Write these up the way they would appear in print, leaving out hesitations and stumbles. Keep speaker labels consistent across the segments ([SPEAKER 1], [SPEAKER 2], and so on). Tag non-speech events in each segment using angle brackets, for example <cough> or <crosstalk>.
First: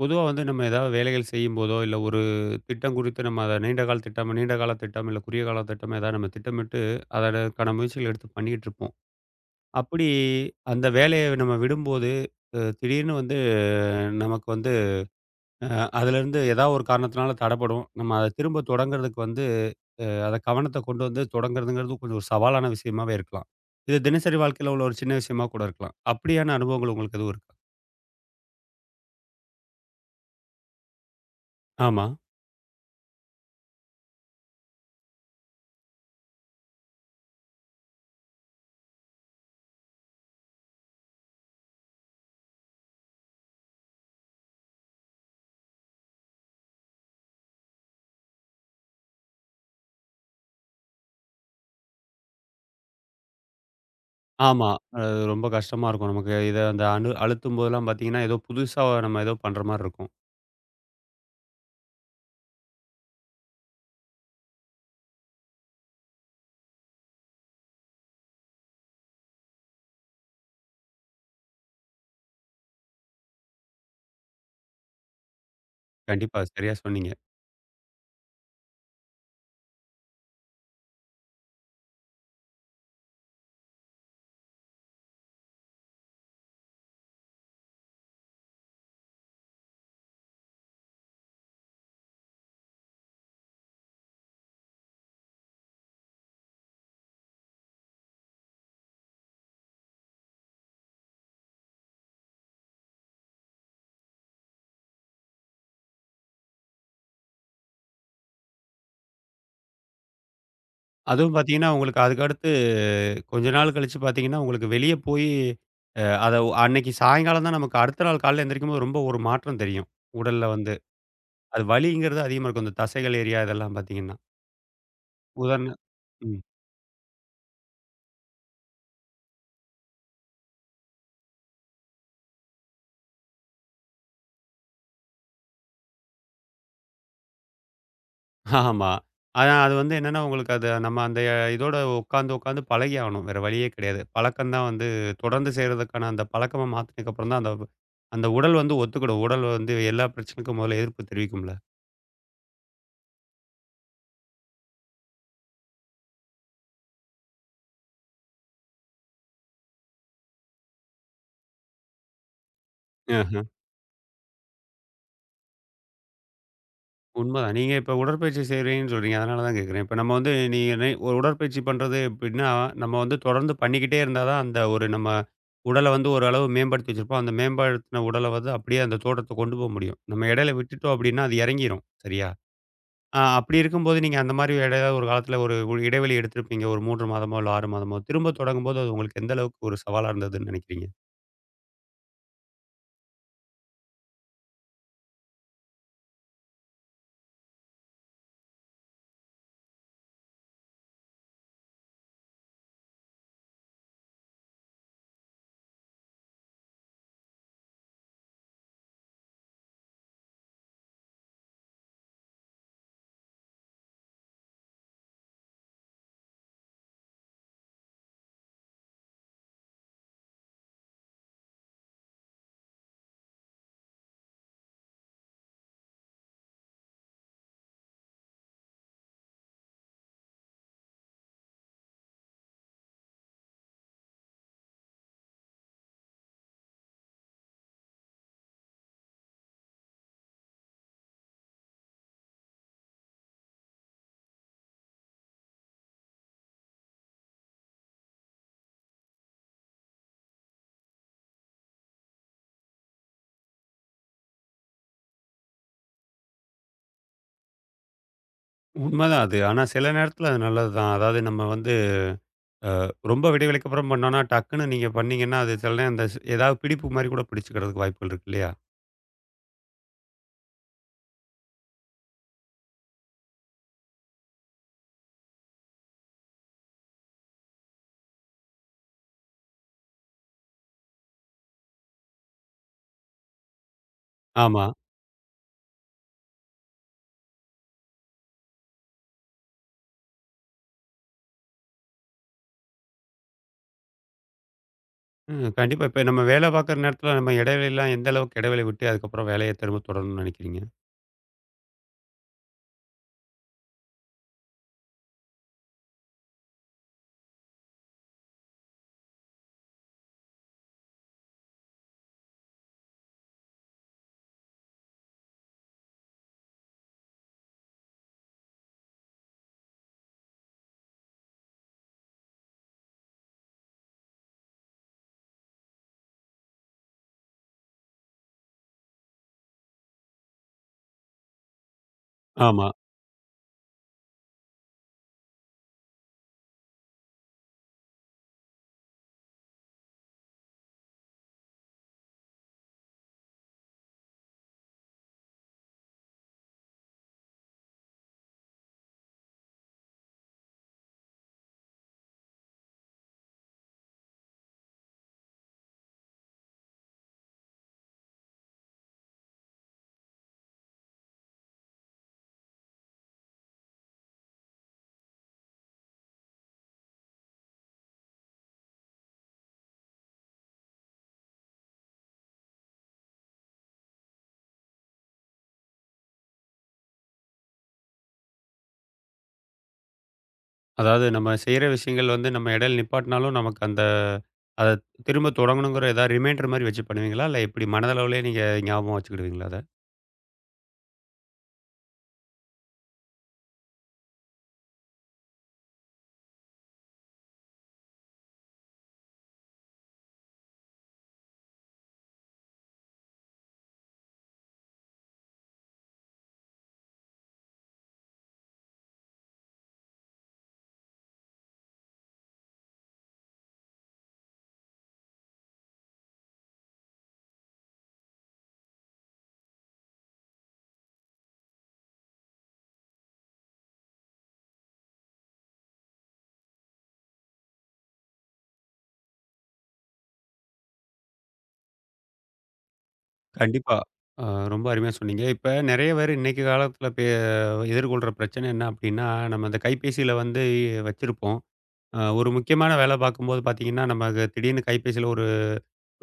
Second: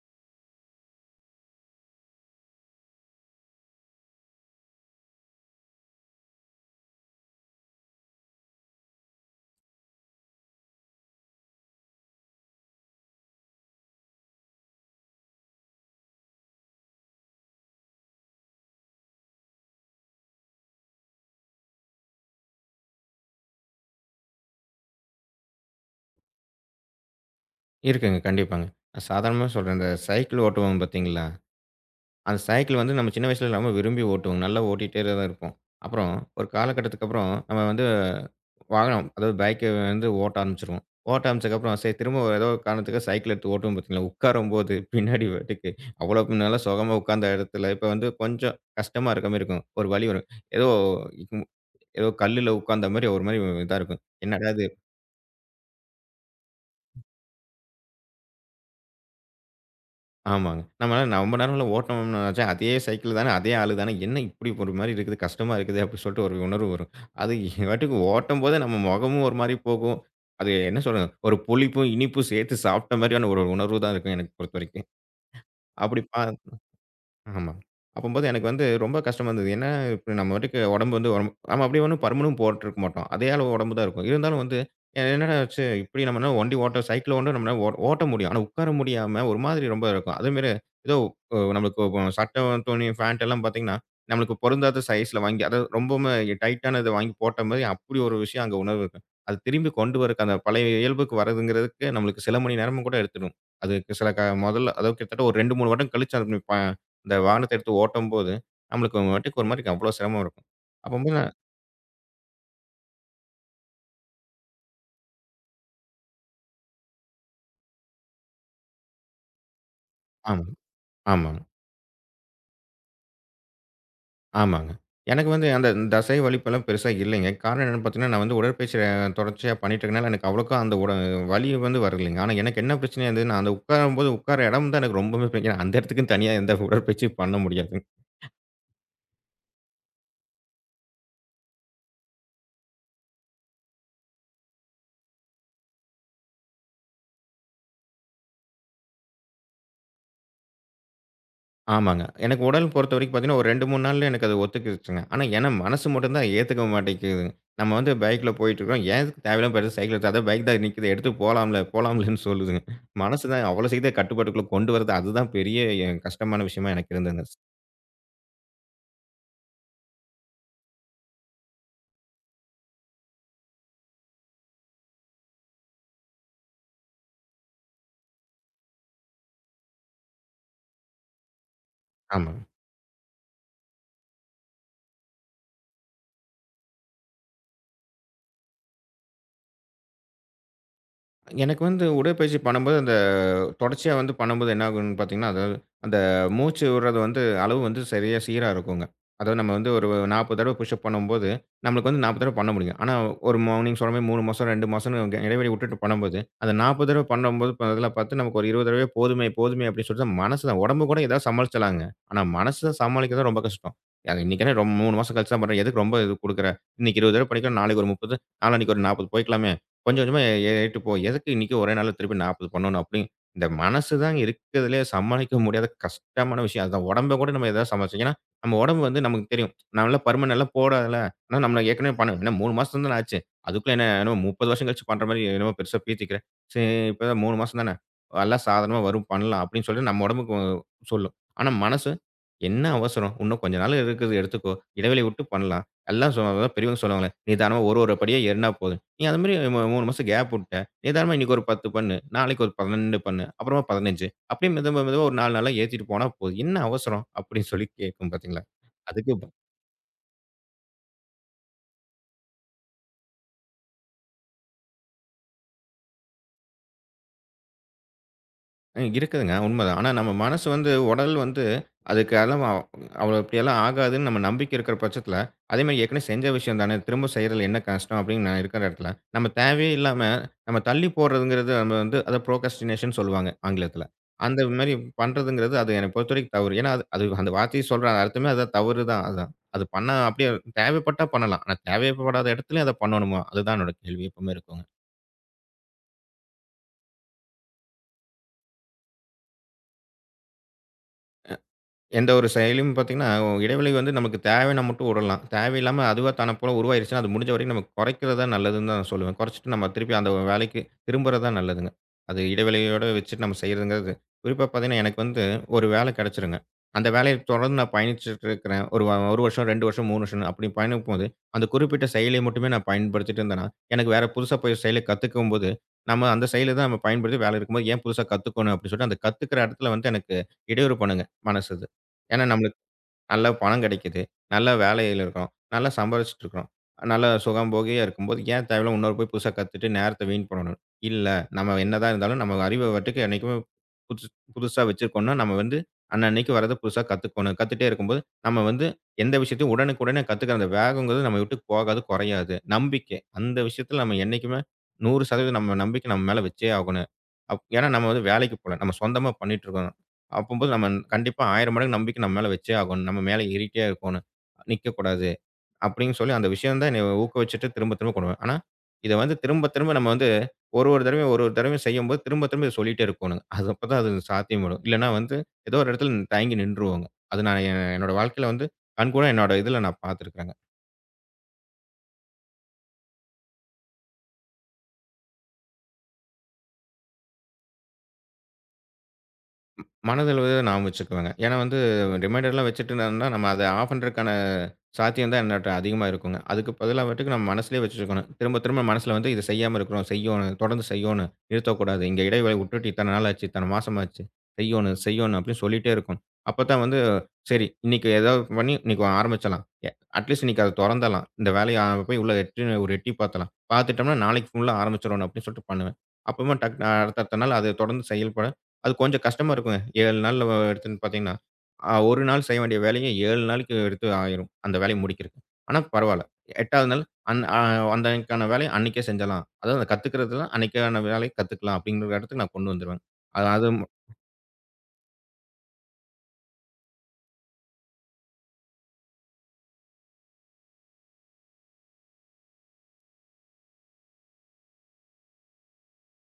[SPEAKER 1] பொதுவா வந்து நம்ம ஏதாவது வேலைகள் செய்யும்போதோ, இல்ல ஒரு திட்டம் குறித்து நம்ம அத நீண்ட கால திட்டம், இல்ல குறுகிய கால திட்டம் ஏதாவது நம்ம திட்டமிட்டு அதற்கான முயற்சிகள் எடுத்து பண்ணிக்கிட்டு இருப்போம். அப்படி அந்த வேலைய நம்ம விடும்போது, திடீர்னு வந்து நமக்கு வந்து அ அதுலேருந்து ஏதாவது ஒரு காரணத்தினால தடப்படும். நம்ம அத திரும்ப தொடங்குறதுக்கு வந்து அத கவனத்த கொண்டு வந்து தொடங்குறதுங்கிறது கொஞ்சம் ஒரு சவாலான விஷயமாவே இருக்கலாம். இது தினசரி வாழ்க்கையில உள்ள ஒரு சின்ன விஷயமா கூட இருக்கலாம். அப்படியான அனுபவங்கள் உங்களுக்கு எதுவும் இருக்கா?
[SPEAKER 2] இருக்குங்க. கண்டிப்பாங்க. நான் சாதாரணமா சொல்றேன். இந்த சைக்கிள் ஓட்டுவோம் பார்த்தீங்களா?
[SPEAKER 1] ஆமா.
[SPEAKER 2] அந்த சைக்கிள் வந்து நம்ம சின்ன வயசுல நம்ம விரும்பி ஓட்டுவோம். நல்லா ஓட்டிட்டே தான் இருப்போம். அப்புறம் ஒரு காலகட்டத்துக்கு அப்புறம் நம்ம வந்து வாகனம், அதாவது பைக்க வந்து ஓட்ட ஆரம்பிச்சுருவோம். ஓட்ட ஆரம்பிச்சதுக்கப்புறம் சரி திரும்ப ஏதோ ஒரு காரணத்துக்கு சைக்கிள் எடுத்து ஓட்டுவோம் பார்த்தீங்களா? உட்காரும்போது பின்னாடி பாட்டுக்கு அவ்வளோ நல்லா சுகமா உட்கார்ந்த இடத்துல இப்போ வந்து கொஞ்சம் கஷ்டமா இருக்க மாரி இருக்கும். ஒரு வலி வரும். ஏதோ ஏதோ கல்லுல உட்கார்ந்த மாரி ஒரு மாரி இதா இருக்கும். என்னடா இது?
[SPEAKER 1] ஆமா. அது ரொம்ப கஷ்டமா இருக்கும் நமக்கு. இத அந்த அழுத்தும்போதெல்லாம் பார்த்தீங்கன்னா, ஏதோ புதுசா நம்ம ஏதோ பண்ற மாரி இருக்கும்.
[SPEAKER 2] ஆமாங்க. நம்ம ரொம்ப நேரம்ல ஓட்டணும்னு நெனச்சா, அதே சைக்கிள் தானே, அதே ஆளு தானே, என்ன இப்படி ஒரு மாரி இருக்குது, கஷ்டமா இருக்குது அப்படின்னு சொல்லிட்டு ஒரு உணர்வு வரும். அது <laughs> பாட்டுக்கு ஓட்டும்போதே நம்ம முகமும் ஒரு மாரி போகும். அது என்ன சொல்றது, ஒரு புளிப்பும், இனிப்பும் சேர்த்து சாப்பிட்ட மாரியான ஒரு உணர்வு தான் இருக்கும் எனக்கு பொறுத்தவரைக்கும். அப்படி
[SPEAKER 1] கண்டிப்பா சரியா சொன்னீங்க.
[SPEAKER 2] ஆமா. அப்பம்போது எனக்கு வந்து ரொம்ப கஷ்டமா இருந்தது. ஏன்னா, இப்ப நம்ம பாட்டுக்கு உடம்பு வந்து ஒரம் நம்ம அப்படியே ஒண்ணும் பருமனும் போட்டுருக்க மாட்டோம். அதே அளவு உடம்பு தான் இருக்கும். இருந்தாலும் வந்து என்னடா ஆச்சு, இப்படி நம்மனா வண்டி ஓட்ட சைக்கிள் வந்து நம்மனா ஓட்ட முடியும். ஆனா உட்கார முடியாம ஒரு மாதிரி ரொம்ப இருக்கும். அதேமாரி ஏதோ நம்மளுக்கு சட்டை, துணி, ஃபேண்ட் எல்லாம் பார்த்தீங்கன்னா, நம்மளுக்கு பொருந்தாத சைஸ்ல வாங்கி அதாவது ரொம்பவுமே டைட்டான இத வாங்கி போட்ட மாரி அப்படி ஒரு விஷயம் அங்க உணர்வு இருக்கும். அது திரும்பி கொண்டு வரக்கு அந்த பழைய இயல்புக்கு வரதுங்கிறதுக்கு நம்மளுக்கு சில மணி நேரமும் கூட எடுத்துடும். அதுக்கு சில க முதல்ல அதாவது கிட்டத்தட்ட ஒரு 2, 3 வருடம் கழிச்சு அது ப இந்த வாகனத்த எடுத்து ஓட்டும்போது, நம்மளுக்கு வட்டுக்கு ஒரு மாரிக்கு அவ்ளோ சிரமம் இருக்கும். அப்பம்போது
[SPEAKER 1] அதுவும் பார்த்தீங்கன்னா, உங்களுக்கு அதுக்கு அடுத்து கொஞ்ச நாள் கழிச்சு பார்த்தீங்கன்னா, உங்களுக்கு வெளிய போயி அ அத அன்னைக்கு சாயங்காலம் தான் நமக்கு அடுத்த நாள் காலையில எந்திரிக்கும்போது ரொம்ப ஒரு மாற்றம் தெரியும். உடல்ல
[SPEAKER 2] ஆமாங்க,
[SPEAKER 1] வந்து.
[SPEAKER 2] ஆமாங்க,
[SPEAKER 1] அது வலிங்கிறது அதிகமா இருக்கும். இந்த தசைகள் ஏரியா இதெல்லாம் பார்த்தீங்கன்னா.
[SPEAKER 2] ஆமாங்க. எனக்கு வந்து
[SPEAKER 1] உதாரண
[SPEAKER 2] அந்த தசை
[SPEAKER 1] ம்.
[SPEAKER 2] வலிப்பெல்லாம் பெருசா இல்லைங்க. காரணம் என்னன்னு பார்த்தீங்கன்னா, நான் வந்து உடற்பயிற்சி தொடர்ச்சியா பண்ணிட்டு இருக்கனால, எனக்கு அவ்வளோக்கா அந்த வலி வந்து வரலைங்க. ஆனா எனக்கு என்ன பிரச்சனை இருந்ததுன்னா, அந்த உட்காரும்போது உட்கார இடம் தான் எனக்கு ரொம்பவே பிரச்சனை. அந்த இடத்துக்குன்னு தனியா எந்த உடற்பயிற்சியும் பண்ண முடியாது.
[SPEAKER 1] ஆமா. ஆனா அது வந்து என்னன்னா, உங்களுக்கு அது நம்ம அந்த இதோட உட்காந்து, உட்காந்து பழகி ஆகணும். வேற வழியே கிடையாது. பழக்கம் தான் வந்து தொடர்ந்து செய்றதுக்கான அந்த பழக்கமா மாத்துனதுக்கப்புறம் தான், அந்த அந்த உடல் வந்து ஒத்துக்கிடும். உடல் வந்து எல்லா பிரச்சனைக்கும் முதல்ல எதிர்ப்பு தெரிவிக்கும்ல.
[SPEAKER 2] ஆமாங்க. எனக்கு உடல் பொறுத்தவரைக்கும் பார்த்தீங்கன்னா, ஒரு 2, 3 நாள்ல எனக்கு அது ஒத்துக்கிருச்சுங்க. ஆனா, ஏன்னா மனசு மட்டும் தான் ஏத்துக்க மாட்டேங்குதுங்க. நம்ம வந்து பைக்ல போயிட்டுருக்கோம். ஏன் எதுக்கு தேவையில்லாம பெருசா சைக்கிள் எடுத்து, அதான் பைக் தான் நிக்குது. எடுத்து போலாம்ல, போலாம்லன்னு சொல்லுதுங்க. மனசு
[SPEAKER 1] ம்.
[SPEAKER 2] தான் அவ்வளோ சீக்கிரம் கட்டுப்பாட்டுக்குள்ள கொண்டு வரது, அதுதான் பெரிய கஷ்டமான விஷயமா எனக்கு இருந்ததுங்க.
[SPEAKER 1] உண்மதான். நீங்க இப்ப உடற்பயிற்சி செய்றீங்கன்னு சொல்றீங்க. அதனால தான் கேட்கிறேன். இப்ப நம்ம வந்து நீங்க நை ஒரு உடற்பயிற்சி பண்றது எப்படின்னா, நம்ம வந்து தொடர்ந்து பண்ணிக்கிட்டே இருந்தா தான், அந்த ஒரு நம்ம உடல வந்து ஓரளவு மேம்படுத்தி வச்சிருப்போம். அந்த மேம்படுத்தின உடல வந்து அப்படியே அந்த தோற்றத்த கொண்டு போக முடியும். நம்ம இடையில விட்டுட்டோம் அப்படின்னா, அது இறங்கிரும். சரியா?
[SPEAKER 2] ஆமா.
[SPEAKER 1] அப்படி இருக்கும்போது நீங்க அந்த மாதிரி ஏதாவது ஒரு காலத்துல ஒரு ஒரு இடைவெளி எடுத்திருப்பீங்க. ஒரு 3 மாதமோ, இல்ல 6 மாதமோ. திரும்ப தொடங்கும்போது அது உங்களுக்கு எந்த அளவுக்கு ஒரு சவாலா இருந்ததுன்னு நினைக்கிறீங்க?
[SPEAKER 2] எனக்கு வந்து உடற்பயிற்சி பண்ணும்போது, அந்த தொடர்ச்சியா வந்து பண்ணும்போது என்ன ஆகும்ன்னு பார்த்தீங்கன்னா, அதாவது அந்த மூச்சு விடுறது வந்து அளவு வந்து சரியா சீரா இருக்குங்க. அதாவது நம்ம வந்து ஒரு 40 தடவ புஷ்அப் பண்ணும்போது, நம்மளுக்கு வந்து 40 தடவ பண்ண முடியும். ஆனா ஒரு நீங்க சொல்ற மாரி 3 மாசம், 2 மாசம்ன்னு இடைவெளி விட்டுட்டு பண்ணும்போது, அந்த 40 தடவ பண்ணும்போது அதெல்லா பார்த்து நமக்கு ஒரு 20 தடவையே போதுமே, போதுமே அப்படின்னு சொல்லிட்டு தான் மனசு தான் உடம்பு கூட ஏதாவது சமாளிச்சலாங்க. ஆனா மனச சமாளிக்கிறது தான் ரொம்ப கஷ்டம். அது இன்னைக்கு என்ன 3 மாசம் கழிச்சு தான் பண்றேன். எதுக்கு ரொம்ப இது குடுக்குற? இன்னைக்கு 20 தடவ பண்ணிக்கலாம், நாளைக்கு ஒரு 30, நாளான்னைக்கு ஒரு 40 போய்க்கலாமே! கொஞ்சம் கொஞ்சமா ஏறிட்டு போய், எதுக்கு இன்னைக்கு ஒரே நாள்ல திருப்பி 40 பண்ணணும் அப்படின்னு, இந்த மனசு தான் இருக்கிறதுலயே சமாளிக்க முடியாத கஷ்டமான விஷயம். அதுதான் உடம்ப கூட நம்ம ஏதாவது சமாளிச்சோம். ஏன்னா, நம்ம உடம்பு வந்து நமக்கு தெரியும். நான்லாம் பருமன் எல்லாம் போடாதல. ஆனா நம்மள ஏற்கனவே பண்ண என்ன 3 மாசம் தானே ஆச்சு. அதுக்குள்ள என்ன என்னமோ 30 வருஷம் கழிச்சு பண்ற மாரி என்னமோ பெருசா பீத்திக்கிற. சரி இப்பதான் 3 மாசம் தானே. எல்லாம் சாதாரணமா வரும் பண்ணலாம் அப்படின்னு சொல்லிட்டு நம்ம உடம்புக்கு சொல்லும். ஆனா மனசு, என்ன அவசரம்? இன்னும் கொஞ்ச நாள் இருக்குது எடுத்துக்கோ. இடைவெளி விட்டு பண்ணலாம். எல்லாம் பெரியவங்க சொல்லுவாங்களே, நிதானமா ஒரு ஒரு படியா ஏறுனா போதும். நீ அது மாரி 3 மாசம் கேப் வுட்ட. நிதானமா இன்னைக்கு ஒரு 10 பண்ணு. நாளைக்கு ஒரு 12 பண்ணு. அப்புறமா 15 அப்படியே மெது மெதுவா ஒரு 4 நாளா ஏத்திட்டு போனா போதும். என்ன அவசரம்? அப்படின்னு சொல்லி கேட்கும் பார்த்தீங்களா? அதுக்கு
[SPEAKER 1] உண்மதான் அது. ஆனா சில நேரத்துல அது நல்லது தான். அதாவது நம்ம வந்து ரொம்ப விடைவெளிக்கு அப்புறம் பண்ணோம்னா, டக்குன்னு நீங்க பண்ணீங்கன்னா, அது சில நேரம் அந்த ஸ் ஏதாவது பிடிப்பு மாரி கூட பிடிச்சுக்கிறதுக்கு வாய்ப்புகள் இருக்கு இல்லையா?
[SPEAKER 2] ம். இருக்குதுங்க. உண்மதான். ஆனா நம்ம மனசு வந்து உடல் வந்து அதுக்கு அதெல்லாம் அவ்வளோ இப்படியெல்லாம் ஆகாதுன்னு நம்ம நம்பிக்கை இருக்கிற பட்சத்தில, அதேமாரி ஏற்கனவே செஞ்ச விஷயம் தானே! திரும்ப செய்றதில என்ன கஷ்டம் அப்படின்னு நான் இருக்கிற இடத்துல, நம்ம தேவையே இல்லாம நம்ம தள்ளி போடுறதுங்கிறது நம்ம வந்து அத ப்ரோக்ரஸ்டினேஷன் சொல்லுவாங்க ஆங்கிலத்தில. அந்த
[SPEAKER 1] ஆமா.
[SPEAKER 2] மாரி பண்றதுங்கிறது அது என்னை பொறுத்தவரைக்கும் தவறு. ஏன்னா அது அது அந்த வார்த்தையை சொல்ற அர்த்தமே அதான் தவறு தான் அதான். அது பண்ணா அப்படியே தேவைப்பட்டா பண்ணலாம். ஆனா தேவைப்படாத இடத்துலயும் அத பண்ணணுமா? அதுதான் என்னோட கேள்வி எப்பவுமே இருக்குங்க.
[SPEAKER 1] ம். கண்டிப்பா. இப்ப நம்ம வேலை பார்க்குற நேரத்துல நம்ம இடைவெளிலாம் எந்த அளவுக்கு இடைவெளி விட்டு அதுக்கப்புறம் வேலைய திரும்ப தொடரணும்னு நினைக்கிறீங்க?
[SPEAKER 2] எந்த ஒரு செயலும் பார்த்தீங்கன்னா, இடைவெளி வந்து நமக்கு தேவைன்னா மட்டும் விடலாம். தேவையில்லாம அதுவா தான போல உருவாயிருச்சுன்னா, அது முடிஞ்ச வரைக்கும் நம்ம குறைக்கிறது தான் நல்லதுன்னு தான் நான் சொல்லுவேன். குறைச்சிட்டு நம்ம திருப்பி அந்த வேலைக்கு திரும்புறது தான் நல்லதுங்க. அது இடைவெளியோட வச்சுட்டு நம்ம செய்றதுங்கிறது குறிப்பா பார்த்தீங்கன்னா, எனக்கு வந்து ஒரு வேலை கிடைச்சிருங்க. அந்த வேலைய தொடர்ந்து நான் பயணிச்சுட்டு இருக்கிறேன். ஒரு 1 வருஷம், 2 வருஷம், 3 வருஷம்னு அப்படி பயணிக்கும்போது, அந்த குறிப்பிட்ட செயலை மட்டுமே நான் பயன்படுத்திட்டு இருந்தேன்னா, எனக்கு வேற புதுசா போய் செயலை கத்துக்கும்போது, நம்ம அந்த செயல தான் நம்ம பயன்படுத்தி வேலை இருக்கும்போது, ஏன் புதுசா கத்துக்கணும் அப்படின்னு சொல்லிட்டு, அந்த கத்துக்கிற இடத்துல வந்து எனக்கு இடையூறு பண்ணுங்க மனசு. ஏன்னா, நம்மளுக்கு
[SPEAKER 1] ஆமா.
[SPEAKER 2] நல்ல பணம் கிடைக்குது. நல்ல வேலையில இருக்கிறோம். நல்லா சம்பாரிச்சுட்டு இருக்கிறோம். நல்ல சுகம் போகியா இருக்கும்போது, ஏன் தேவையில்லாம இன்னொரு போய் புதுசா கத்துட்டு நேரத்த வீண் பண்ணணும்? இல்ல. நம்ம என்னதான் இருந்தாலும் நம்ம அறிவ பாட்டுக்கு என்னைக்குமே புதுசு புதுசா வச்சிருக்கோம்னா, நம்ம வந்து அன்னன்னைக்கு வர்றத புதுசா கத்துக்கணும். கத்துட்டே இருக்கும்போது, நம்ம வந்து எந்த விஷயத்தையும் உடனுக்குடனே கத்துக்கிற அந்த வேகங்கிறது நம்ம விட்டு போகாது, குறையாது. நம்பிக்கை. அந்த விஷயத்துல நம்ம என்னைக்குமே 100% நம்ம நம்பிக்கை நம்ம மேல வச்சே ஆகணும். ஏன்னா, நம்ம வந்து வேலைக்கு போல. நம்ம சொந்தமா பண்ணிட்டு இருக்கோம். அப்பம்போது நம்ம கண்டிப்பா 1000 மடங்கு நம்பிக்கை நம்ம மேல வச்சே ஆகணும். நம்ம மேல ஏறிட்டே இருக்கோணும். நிக்கக்கூடாது அப்படின்னு சொல்லி அந்த விஷயம் தான் என்னைய ஊக்குவிச்சுட்டு திரும்ப திரும்ப கொண்டு வரும். ஆனா, இத வந்து திரும்ப திரும்ப நம்ம வந்து ஒரு ஒரு தடவையும் ஒரு ஒரு தடவையும் செய்யும்போது திரும்ப திரும்ப இத சொல்லிட்டே இருக்கோணுங்க. அது அப்பதான் அது சாத்தியப்படும். இல்லன்னா வந்து ஏதோ ஒரு இடத்துல தயங்கி நின்றுவோங்க. அது நான் என்னோட வாழ்க்கையில வந்து கண்கூடா என்னோட இதுல நான் பார்த்துருக்கிறேங்க.
[SPEAKER 1] அதாவது நம்ம செய்ற விஷயங்கள் வந்து நம்ம இடையில நிப்பாட்டினாலும் நமக்கு அந்த அத திரும்ப தொடங்கணுங்கிற ஏதாவது ரிமைண்டர் மாரி வச்சு பண்ணுவீங்களா? இல்ல எப்படி மனதளவுலயே நீங்க ஞாபகம் வச்சுக்கிடுவீங்களா அத?
[SPEAKER 2] மனதளவுல ஞாபகம் வச்சுக்குவேங்க. ஏன்னா வந்து ரிமைண்டர்லாம் வச்சுட்டு இருந்தோம்னா நம்ம அத ஆஃப் பண்றதுக்கான சாத்தியம் தான் என்னட்ட அதிகமா இருக்குங்க. அதுக்கு பதிலா வந்துட்டு நம்ம மனசுலயே வச்சுருக்கணும். திரும்ப திரும்ப மனசுல வந்து இத செய்யாம இருக்கிறோம், செய்யணும், தொடர்ந்து செய்யணும், நிறுத்தக்கூடாது. இங்க இடைவேளை விட்டுட்டு இத்தன நாள் ஆச்சு, இத்தன மாசம் ஆச்சு, செய்யணும், செய்யணும் அப்படின்னு சொல்லிட்டே இருக்கணும். அப்பதான் வந்து சரி இன்னைக்கு ஏதாவது பண்ணி இன்னைக்கு ஆரம்பிச்சலாம். அட்லீஸ்ட் இன்னைக்கு அத தொறந்தரலாம். இந்த வேலைய போய் உள்ள எட்டி ஒரு எட்டி பார்த்தரலாம். பார்த்துட்டோம்னா நாளைக்கு ஃபுல்லா ஆரம்பிச்சிரணும் அப்படின்னு சொல்லிட்டு பண்ணுவேன். அப்பறமா அடுத்தடுத்த நாள் அத தொடர்ந்து செயல்பட அது கொஞ்சம் கஷ்டமா இருக்குங்க. 7 நாள்ல எடுத்துன்னு பார்த்தீங்கன்னா ஆ 1 நாள் செய்ய வேண்டிய வேலைய 7 நாளைக்கு எடுத்து ஆயிரும். அந்த வேலைய முடிக்கிறக்கு. ஆனா பரவால்ல. 8வது நாள் அன் அ அந்த அன்னைக்கான வேலைய அன்னைக்கே செஞ்சரலாம். அதாவது அந்த கத்துக்கிறதுலாம் அன்னைக்கான வேலைய கத்துக்கலாம் அப்படிங்கிற இடத்துக்கு நான் கொண்டு வந்துருவேன். அது அது
[SPEAKER 1] கண்டிப்பா. ஆ ரொம்ப அருமையா சொன்னீங்க. இப்ப நெறைய பேர் இன்னைக்கு காலத்தில எதிர்கொள்ற பிரச்சனை என்ன அப்படின்னா, நம்ம அந்த கைபேசியில வந்து வச்சிருப்போம். ஒரு முக்கியமான வேலை பார்க்கும்போது பார்த்தீங்கன்னா, நமக்கு திடீர்னு கைபேசியில ஒரு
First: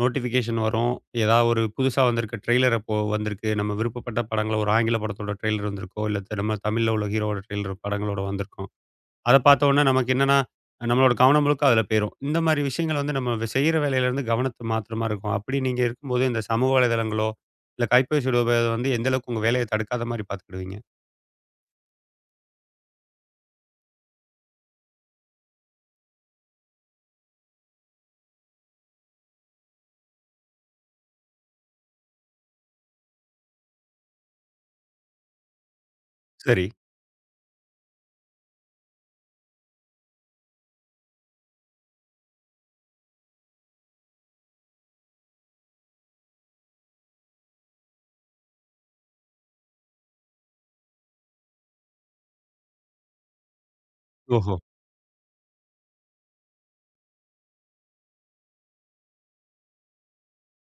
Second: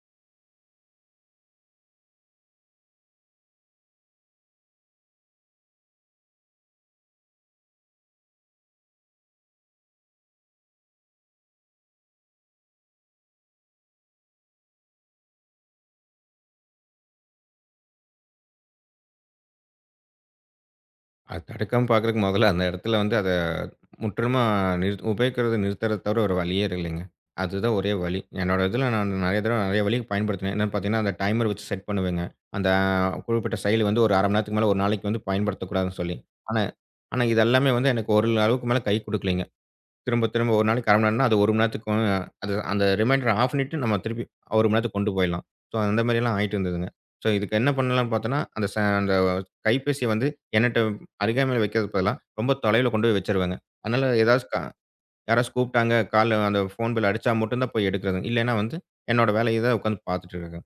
[SPEAKER 1] நோட்டிஃபிகேஷன் வரும். ஏதாவது ஒரு புதுசா வந்திருக்க ட்ரெய்லர் அப்போ வந்திருக்கு. நம்ம விருப்பப்பட்ட படங்கள ஒரு ஆங்கில படத்தோட ட்ரெய்லர் வந்திருக்கோ, இல்ல நம்ம தமிழ்ல உள்ள ஹீரோவோட ட்ரெய்லர் படங்களோட வந்திருக்கும். அத பார்த்தோன்னா நமக்கு என்னன்னா, நம்மளோட கவனம் முழுக்க அதில போயிரும். இந்த மாரி விஷயங்கள் வந்து நம்ம செய்ற வேலையிலேருந்து கவனத்த மாத்துற மாரி இருக்கும். அப்படி நீங்க இருக்கும்போது இந்த சமூக வலைதளங்களோ, இல்ல கைபேசியோட உபயோகம் வந்து எந்த அளவுக்கு உங்க வேலைய தடுக்காத மாரி பார்த்துக்கிடுவீங்க?
[SPEAKER 2] அது தடுக்காம பார்க்குறதுக்கு முதல்ல அந்த இடத்துல வந்து அத முற்றிலுமா உபயோகிக்கிறத நிறுத்துறத தவிர ஒரு வழியே இல்லைங்க. அதுதான் ஒரே வழி. என்னோட இதில நான் நெறைய தடவ நெறைய வழிக்கு பயன்படுத்தினேன். என்னன்னு பார்த்தீங்கன்னா, அந்த டைமர் வச்சு செட் பண்ணுவேங்க. அந்த குறிப்பிட்ட செயலி வந்து ஒரு 1/2 மணி நேரத்துக்கு மேல ஒரு நாளைக்கு வந்து பயன்படுத்தக்கூடாதுன்னு சொல்லி. ஆனா
[SPEAKER 1] சரி.
[SPEAKER 2] ஆனா இது எல்லாமே வந்து எனக்கு ஒரு அளவுக்கு மேல கை குடுக்கலைங்க. திரும்ப, திரும்ப ஒரு நாளைக்கு 1/2 மணி நேரம்னா, அது 1 மணி நேரத்துக்கு அது அந்த ரிமைண்டர ஆஃப் பண்ணிட்டு நம்ம திருப்பி 1 மணி நேரத்துக்கு கொண்டு போயிடலாம். ஸோ, அந்த மாரியெல்லாம் ஆயிட்டு இருந்ததுங்க. ஸோ, இதுக்கு என்ன பண்ணலாம்னு பார்த்தோம்னா, அந்த கைபேசிய வந்து என்னட்ட அருகாமையில வைக்கிறதுக்கு பதிலா, ரொம்ப தொலைவில கொண்டு போய் வச்சுருவேங்க. அதனால ஏதாவது
[SPEAKER 1] ஓஹோ!
[SPEAKER 2] க யாராவது கூப்பிட்டாங்க, கால்ல அந்த ஃபோன் பெல் அடிச்சா மட்டும் தான் போய் எடுக்கிறது. இல்லைன்னா வந்து என்னோட வேலைய தான் உட்காந்து பார்த்துட்டு இருக்கேன்.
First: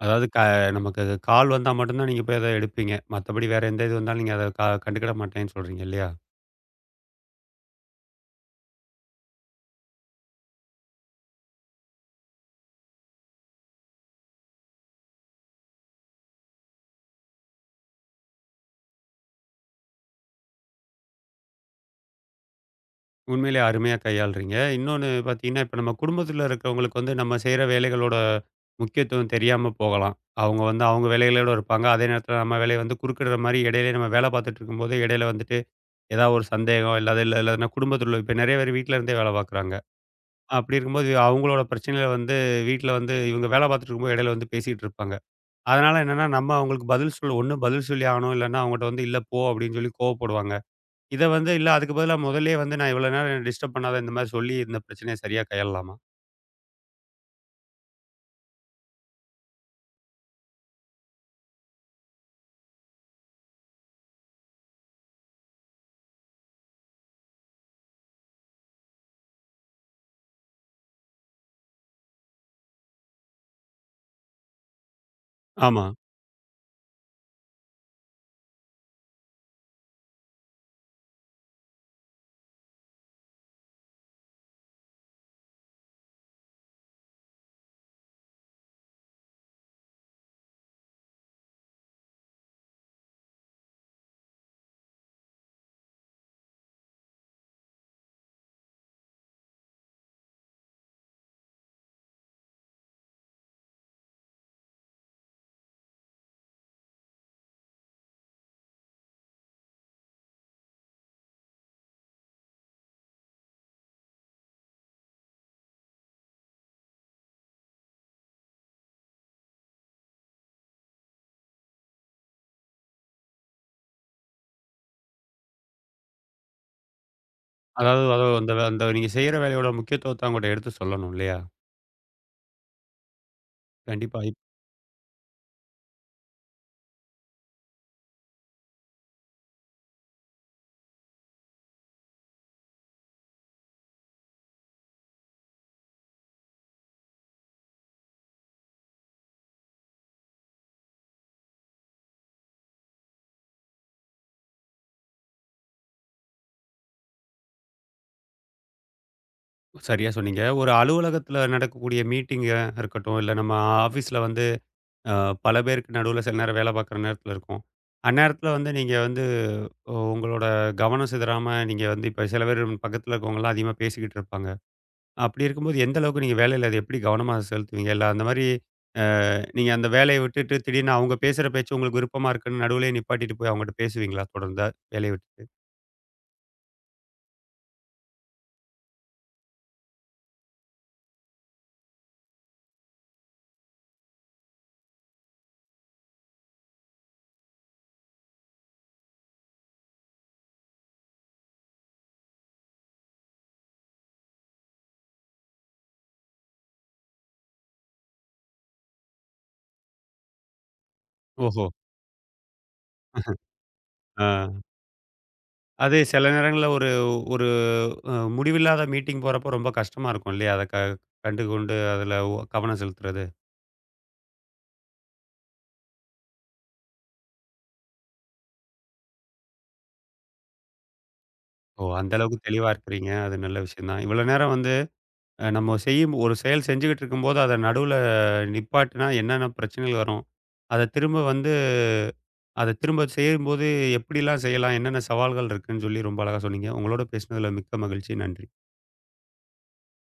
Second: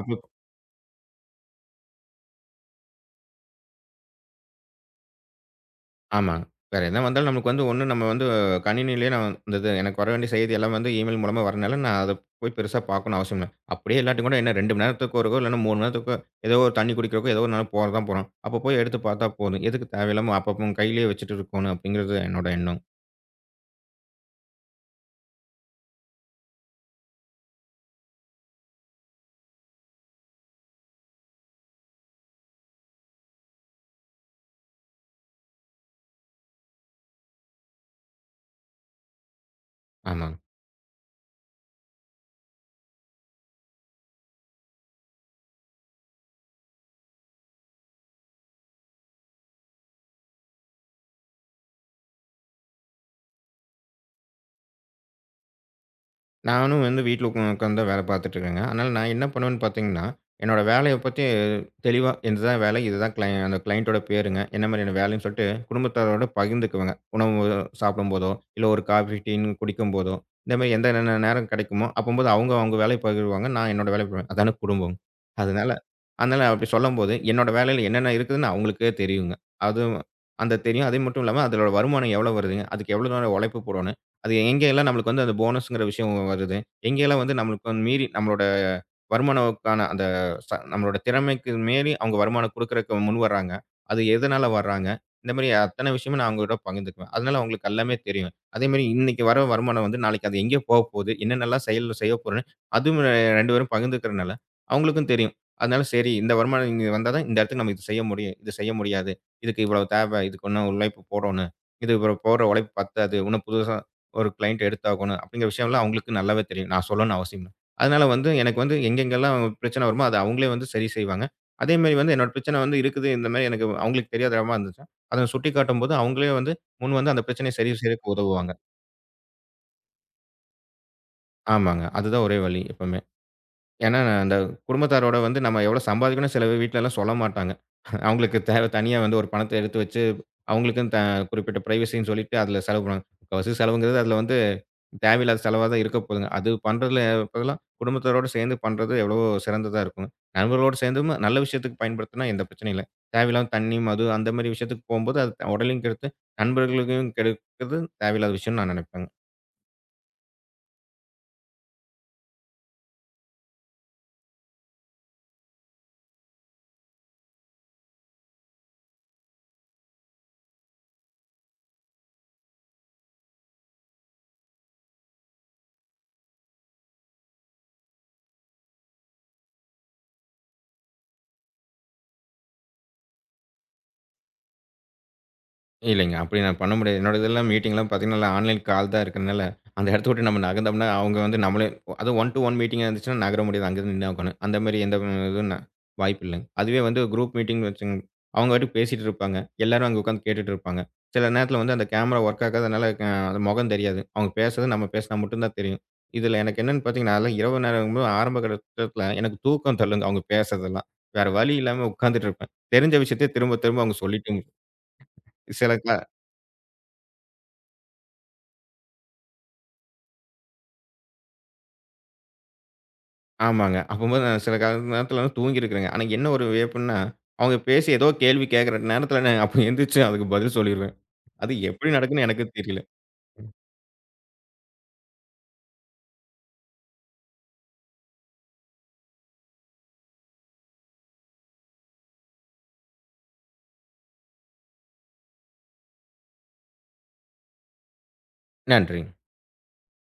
[SPEAKER 2] அப்ப
[SPEAKER 1] அதாவது நமக்கு கால் வந்தா மட்டும் தான் நீங்க போய் அத எடுப்பீங்க. மத்தபடி வேற எந்த இது வந்தாலும் நீங்க அத கண்டுக்கிட மாட்டேன்னு சொல்றீங்க இல்லையா?
[SPEAKER 2] ஆமாங்க. வேற என்ன வந்தாலும் நமக்கு வந்து ஒண்ணு நம்ம வந்து கணினியிலேயே நான் இந்த இது எனக்கு வர வேண்டிய செய்தி எல்லாம் வந்து இமெயில் மூலமா வரனால, நான் அத போய் பெருசா பார்க்கணும்னு அவசியம் இல்ல. அப்படியே இல்லாட்டி கூட என்ன 2 மணி நேரத்துக்கு ஒருக்கோ, இல்லன்னா 3 மணி நேரத்துக்கு ஏதோ ஒரு தண்ணீ குடிக்கிறக்கோ, ஏதோ 1 நாள் போறது தான் போறோம். அப்ப போய் எடுத்து பார்த்தா போதும். எதுக்கு தேவையில்லாம அப்பப்ப கையிலேயே வச்சுட்டு இருக்கோணும் அப்படிங்கிறது என்னோட எண்ணம்.
[SPEAKER 1] உண்மையிலே அருமையா கையாளுறீங்க. இன்னொன்னு பார்த்தீங்கன்னா, இப்ப நம்ம குடும்பத்தில இருக்கிறவங்களுக்கு வந்து நம்ம செய்ற வேலைகளோட முக்கியத்துவம் தெரியாம போகலாம். அவங்க வந்து அவங்க வேலைகளோட இருப்பாங்க. அதே நேரத்தில நம்ம வேலைய வந்து குறுக்கிடுற மாரி இடையிலேயே நம்ம வேலை பார்த்துட்டு இருக்கும்போதே இடையில வந்துட்டு ஏதாவது ஒரு சந்தேகம் இல்லாத இல்ல இல்லாதன்னா குடும்பத்தில இப்ப நெறைய பேர் வீட்ல இருந்தே வேலை பார்க்குறாங்க.
[SPEAKER 2] ஆமா.
[SPEAKER 1] அப்படி இருக்கும்போது அவங்களோட பிரச்சனையில வந்து வீட்ல வந்து இவங்க வேலை பார்த்துட்டு இருக்கும்போது இடையில வந்து பேசிட்டு இருப்பாங்க. அதனால என்னன்னா, நம்ம அவங்களுக்கு பதில் சொல்ல ஒண்ணு பதில் சொல்லி ஆகணும். இல்லன்னா அவங்கட்ட வந்து "இல்ல போ" அப்படின்னு சொல்லி கோவப்படுவாங்க. இத வந்து இல்ல அதுக்கு பதிலா முதல்லயே வந்து நான் இவ்வளவு நேரம் என்ன டிஸ்டர்ப் பண்ணாத இந்த மாதிரி சொல்லி இந்த பிரச்சனைய சரியா கையாளலாமா?
[SPEAKER 2] நானும் வந்து வீட்ல உட்காந்து தான் வேலை பார்த்துட்டு இருக்கேங்க. அதனால நான் என்ன பண்ணுவேன்னு பார்த்தீங்கன்னா, என்னோட வேலைய பத்தி தெளிவா இதுதான் வேலை, இதுதான் கிளை அந்த கிளையண்டோட பேருங்க, என்ன மாதிரியான வேலைன்னு சொல்லிட்டு குடும்பத்தாரோட பகிர்ந்துக்குவேங்க. உணவு சாப்பிடும்போதோ, இல்ல ஒரு காஃபி, டீன்னு குடிக்கும்போதோ, இந்த மாரி எந்த நேரம் கிடைக்குமோ, அப்பம்போது அவங்க அவங்க வேலைய பகிர்வாங்க. நான் என்னோட வேலைய பகிர்வேன். அதான குடும்பம். அதனால
[SPEAKER 1] ஆமா.
[SPEAKER 2] அதனால அப்படி சொல்லும்போது, என்னோட வேலையில என்னென்ன இருக்குதுன்னு அவங்களுக்கே தெரியுங்க. அதுவும் அந்த தெரியும். அது மட்டும் இல்லாம அதோட வருமானம் எவ்வளோ வருதுங்க? அதுக்கு எவ்வளோ நேரம் உழைப்பு போடணும்? அது எங்கெல்லாம் நம்மளுக்கு வந்து அந்த போனஸ்ங்கிற விஷயம் வருது, எங்கெல்லாம் வந்து நம்மளுக்கு வந்து மீறி நம்மளோட வருமானம்க்கான அந்த நம்மளோட திறமைக்கு மீறி அவங்க வருமானம் குடுக்குறக்கு முன் வர்றாங்க. அது எதனால வர்றாங்க? இந்த மாரி அத்தன விஷயமும் நான் அவங்ககிட்ட பகிர்ந்துக்குவேன். அதனால அவங்களுக்கு எல்லாமே தெரியும். அதே மாரி இன்னைக்கு வர வருமானம் வந்து நாளைக்கு அது எங்கே போக போகுது? என்னென்னலாம் செயல் செய்ய போறேன்னு அதுவும் 2 பேரும் பகிர்ந்துக்கிறனால அவங்களுக்கும் தெரியும். அதனால சரி இந்த வருமானம் இங்க வந்தா தான் இந்த இடத்துக்கு நம்ம இது செய்ய முடியும். இது செய்ய முடியாது. இதுக்கு இவ்வளவு தேவை. இதுக்கு இன்னும் உழைப்பு போடணும். இது போடுற உழைப்பு பத்தாது. இன்னும் புதுசா ஒரு கிளையண்ட் எடுத்தாகணும் அப்படிங்கிற விஷயம்லாம் அவங்களுக்கு நல்லாவே தெரியும். நான் சொல்லணும்னு அவசியம் இல்ல. அதனால வந்து எனக்கு வந்து எங்கெங்கெல்லாம் பிரச்சனை வருமோ, அத அவங்களே வந்து சரி செய்வாங்க. அதேமாரி வந்து என்னோட பிரச்சனை வந்து இருக்குது. இந்த மாரி எனக்கு அவங்களுக்கு தெரியாதனமா இருந்துச்சுன்னா, அத சுட்டிக்காட்டும்போது அவங்களே வந்து முன் வந்து அந்த பிரச்சனைய சரி
[SPEAKER 1] அதாவது
[SPEAKER 2] செய்றதுக்கு
[SPEAKER 1] அது அந்த
[SPEAKER 2] உதவுவாங்க.
[SPEAKER 1] அந்த நீங்க செய்ற வேலையோட முக்கியத்துவத்த அவங்கட்ட எடுத்து சொல்லணும் இல்லையா?
[SPEAKER 2] ஆமாங்க. அதுதான் ஒரே வழி எப்பவுமே. ஏன்னா
[SPEAKER 1] கண்டிப்பா.
[SPEAKER 2] அந்த குடும்பத்தாரோட வந்து நம்ம எவ்வளோ சம்பாதிக்கணும் சில வீட்லலாம் சொல்ல மாட்டாங்க. அவங்களுக்கு தனியா வந்து ஒரு பணத்த எடுத்து வச்சு, அவங்களுக்குன்னு குறிப்பிட்ட பிரைவசின்னு சொல்லிட்டு அதில செலவு பண்ணுவாங்க. முக்காவாசி செலவுங்கிறது அதில வந்து தேவையில்லாத செலவா தான் இருக்க போதுங்க. அது பண்றதுல பதிலா குடும்பத்தாரோட சேர்ந்து பண்றது எவ்வளவோ சிறந்ததா இருக்குங்க. நண்பர்களோட சேர்ந்தும் நல்ல விஷயத்துக்கு பயன்படுத்தினா எந்த பிரச்சனையும் இல்ல. தேவையில்லாம தண்ணி, மது அந்த மாரி விஷயத்துக்கு போம்போது, அது உடலையும் கெடுத்து, நண்பர்களுக்கும் கெடுக்கிறது தேவையில்லாத விஷயம்னு நான் நினைப்பேங்க.
[SPEAKER 1] சரியா சொன்னீங்க. ஒரு அலுவலகத்துல நடக்கக்கூடிய மீட்டிங்கா இருக்கட்டும், இல்ல நம்ம ஆஃபீஸ்ல வந்து அ பல பேருக்கு நடுவுல சில நேரம் வேலை பார்க்குற நேரத்துல இருக்கும். அந்நேரத்துல வந்து நீங்க வந்து உங்களோட கவனம் சிதறாம நீங்க வந்து இப்ப சில பேர் பக்கத்துல இருக்கவங்கலாம் அதிகமா பேசிக்கிட்டு இருப்பாங்க. அப்படி இருக்கும்போது எந்த அளவுக்கு நீங்க வேலையில அத எப்படி கவனமா செலுத்துவீங்க? இல்ல அந்த மாரி அ நீங்க அந்த வேலைய விட்டுட்டு திடீர்னு அவங்க பேசுற பேச்சு உங்களுக்கு விருப்பமா இருக்குன்னு நடுவுலயே நிப்பாட்டிட்டு போய் அவங்கட்ட பேசுவீங்களா தொடர்ந்தா வேலைய விட்டுட்டு?
[SPEAKER 2] இல்லைங்க. அப்படி நான் பண்ண முடியாது. என்னோட இதெல்லாம் மீட்டிங்லாம் பார்த்தீங்கன்னா, ஆன்லைன் கால் தான் இருக்கறனால, அந்த இடத்த விட்டு நம்ம நகர்ந்தோம்னா, அவங்க வந்து நம்மளே அதுவும் 1 டூ 1 மீட்டிங்கா இருந்துச்சுன்னா நகர முடியாது. அங்க இருந்து நின்னு உட்காணும். அந்த மாரி எந்த இதுவும் ந- வாய்ப்பு இல்லைங்க. அதுவே வந்து குரூப் மீட்டிங்னு வச்சுங்க, அவங்க பாட்டுக்கு பேசிட்டு இருப்பாங்க. எல்லாரும் அங்க உட்கார்ந்து கேட்டுட்டு இருப்பாங்க. சில நேரத்தில வந்து அந்த கேமரா ஒர்க் ஆகாதனால அது முகம் தெரியாது. அவங்க பேசுறது நம்ம பேசினா மட்டும் தான் தெரியும். இதில எனக்கு என்னன்னு பார்த்தீங்கன்னா, அதெல்லாம் இரவு நேரங்கும்போது ஆரம்ப கட்டத்தில எனக்கு தூக்கம் தள்ளுங்க அவங்க பேசுறதெல்லாம். வேற வழி
[SPEAKER 1] ஓஹோ!
[SPEAKER 2] இல்லாம உட்கார்ந்துட்டு இருப்பேன். தெரிஞ்ச விஷயத்தையே திரும்ப திரும்ப அவங்க
[SPEAKER 1] ஆ
[SPEAKER 2] சொல்லிட்டு சில க
[SPEAKER 1] அது சில நேரங்கள்ல ஒரு ஒரு முடிவில்லாத மீட்டிங் போறப்போ ரொம்ப கஷ்டமா இருக்கும் இல்லையா? அத கண்டுகொண்டு அதுல கவனம் செலுத்துறது.
[SPEAKER 2] ஆமாங்க. அப்பம்போது நான் சில கால நேரத்துல வந்து தூங்கியிருக்கிறேங்க. ஆனா என்ன ஒரு வியப்புன்னா, அவங்க பேசி ஏதோ கேள்வி கேட்கிற நேரத்துல நான் அப்ப எந்திரிச்சு அதுக்கு பதில் சொல்லிருவேன். அது
[SPEAKER 1] ஓ!
[SPEAKER 2] எப்படி
[SPEAKER 1] அந்த
[SPEAKER 2] நடக்குன்னு
[SPEAKER 1] அளவுக்கு
[SPEAKER 2] எனக்கு
[SPEAKER 1] தெளிவா
[SPEAKER 2] தெரியல.
[SPEAKER 1] இருக்கிறீங்க. அது நல்ல விஷயம் தான். இவ்வளோ நேரம் வந்து நம்ம செய்யும் ஒரு செயல் செஞ்சுகிட்டு இருக்கும்போது அத நடுவுல நிப்பாட்டினா என்னென்ன பிரச்சனைகள் வரும்? அத திரும்ப வந்து அத திரும்ப செய்யும்போது எப்படிலாம் செய்யலாம்? என்னென்ன சவால்கள் இருக்குன்னு சொல்லி ரொம்ப அழகா சொன்னீங்க. உங்களோட பேசினதுல மிக்க மகிழ்ச்சி. நன்றி.
[SPEAKER 2] நன்றி.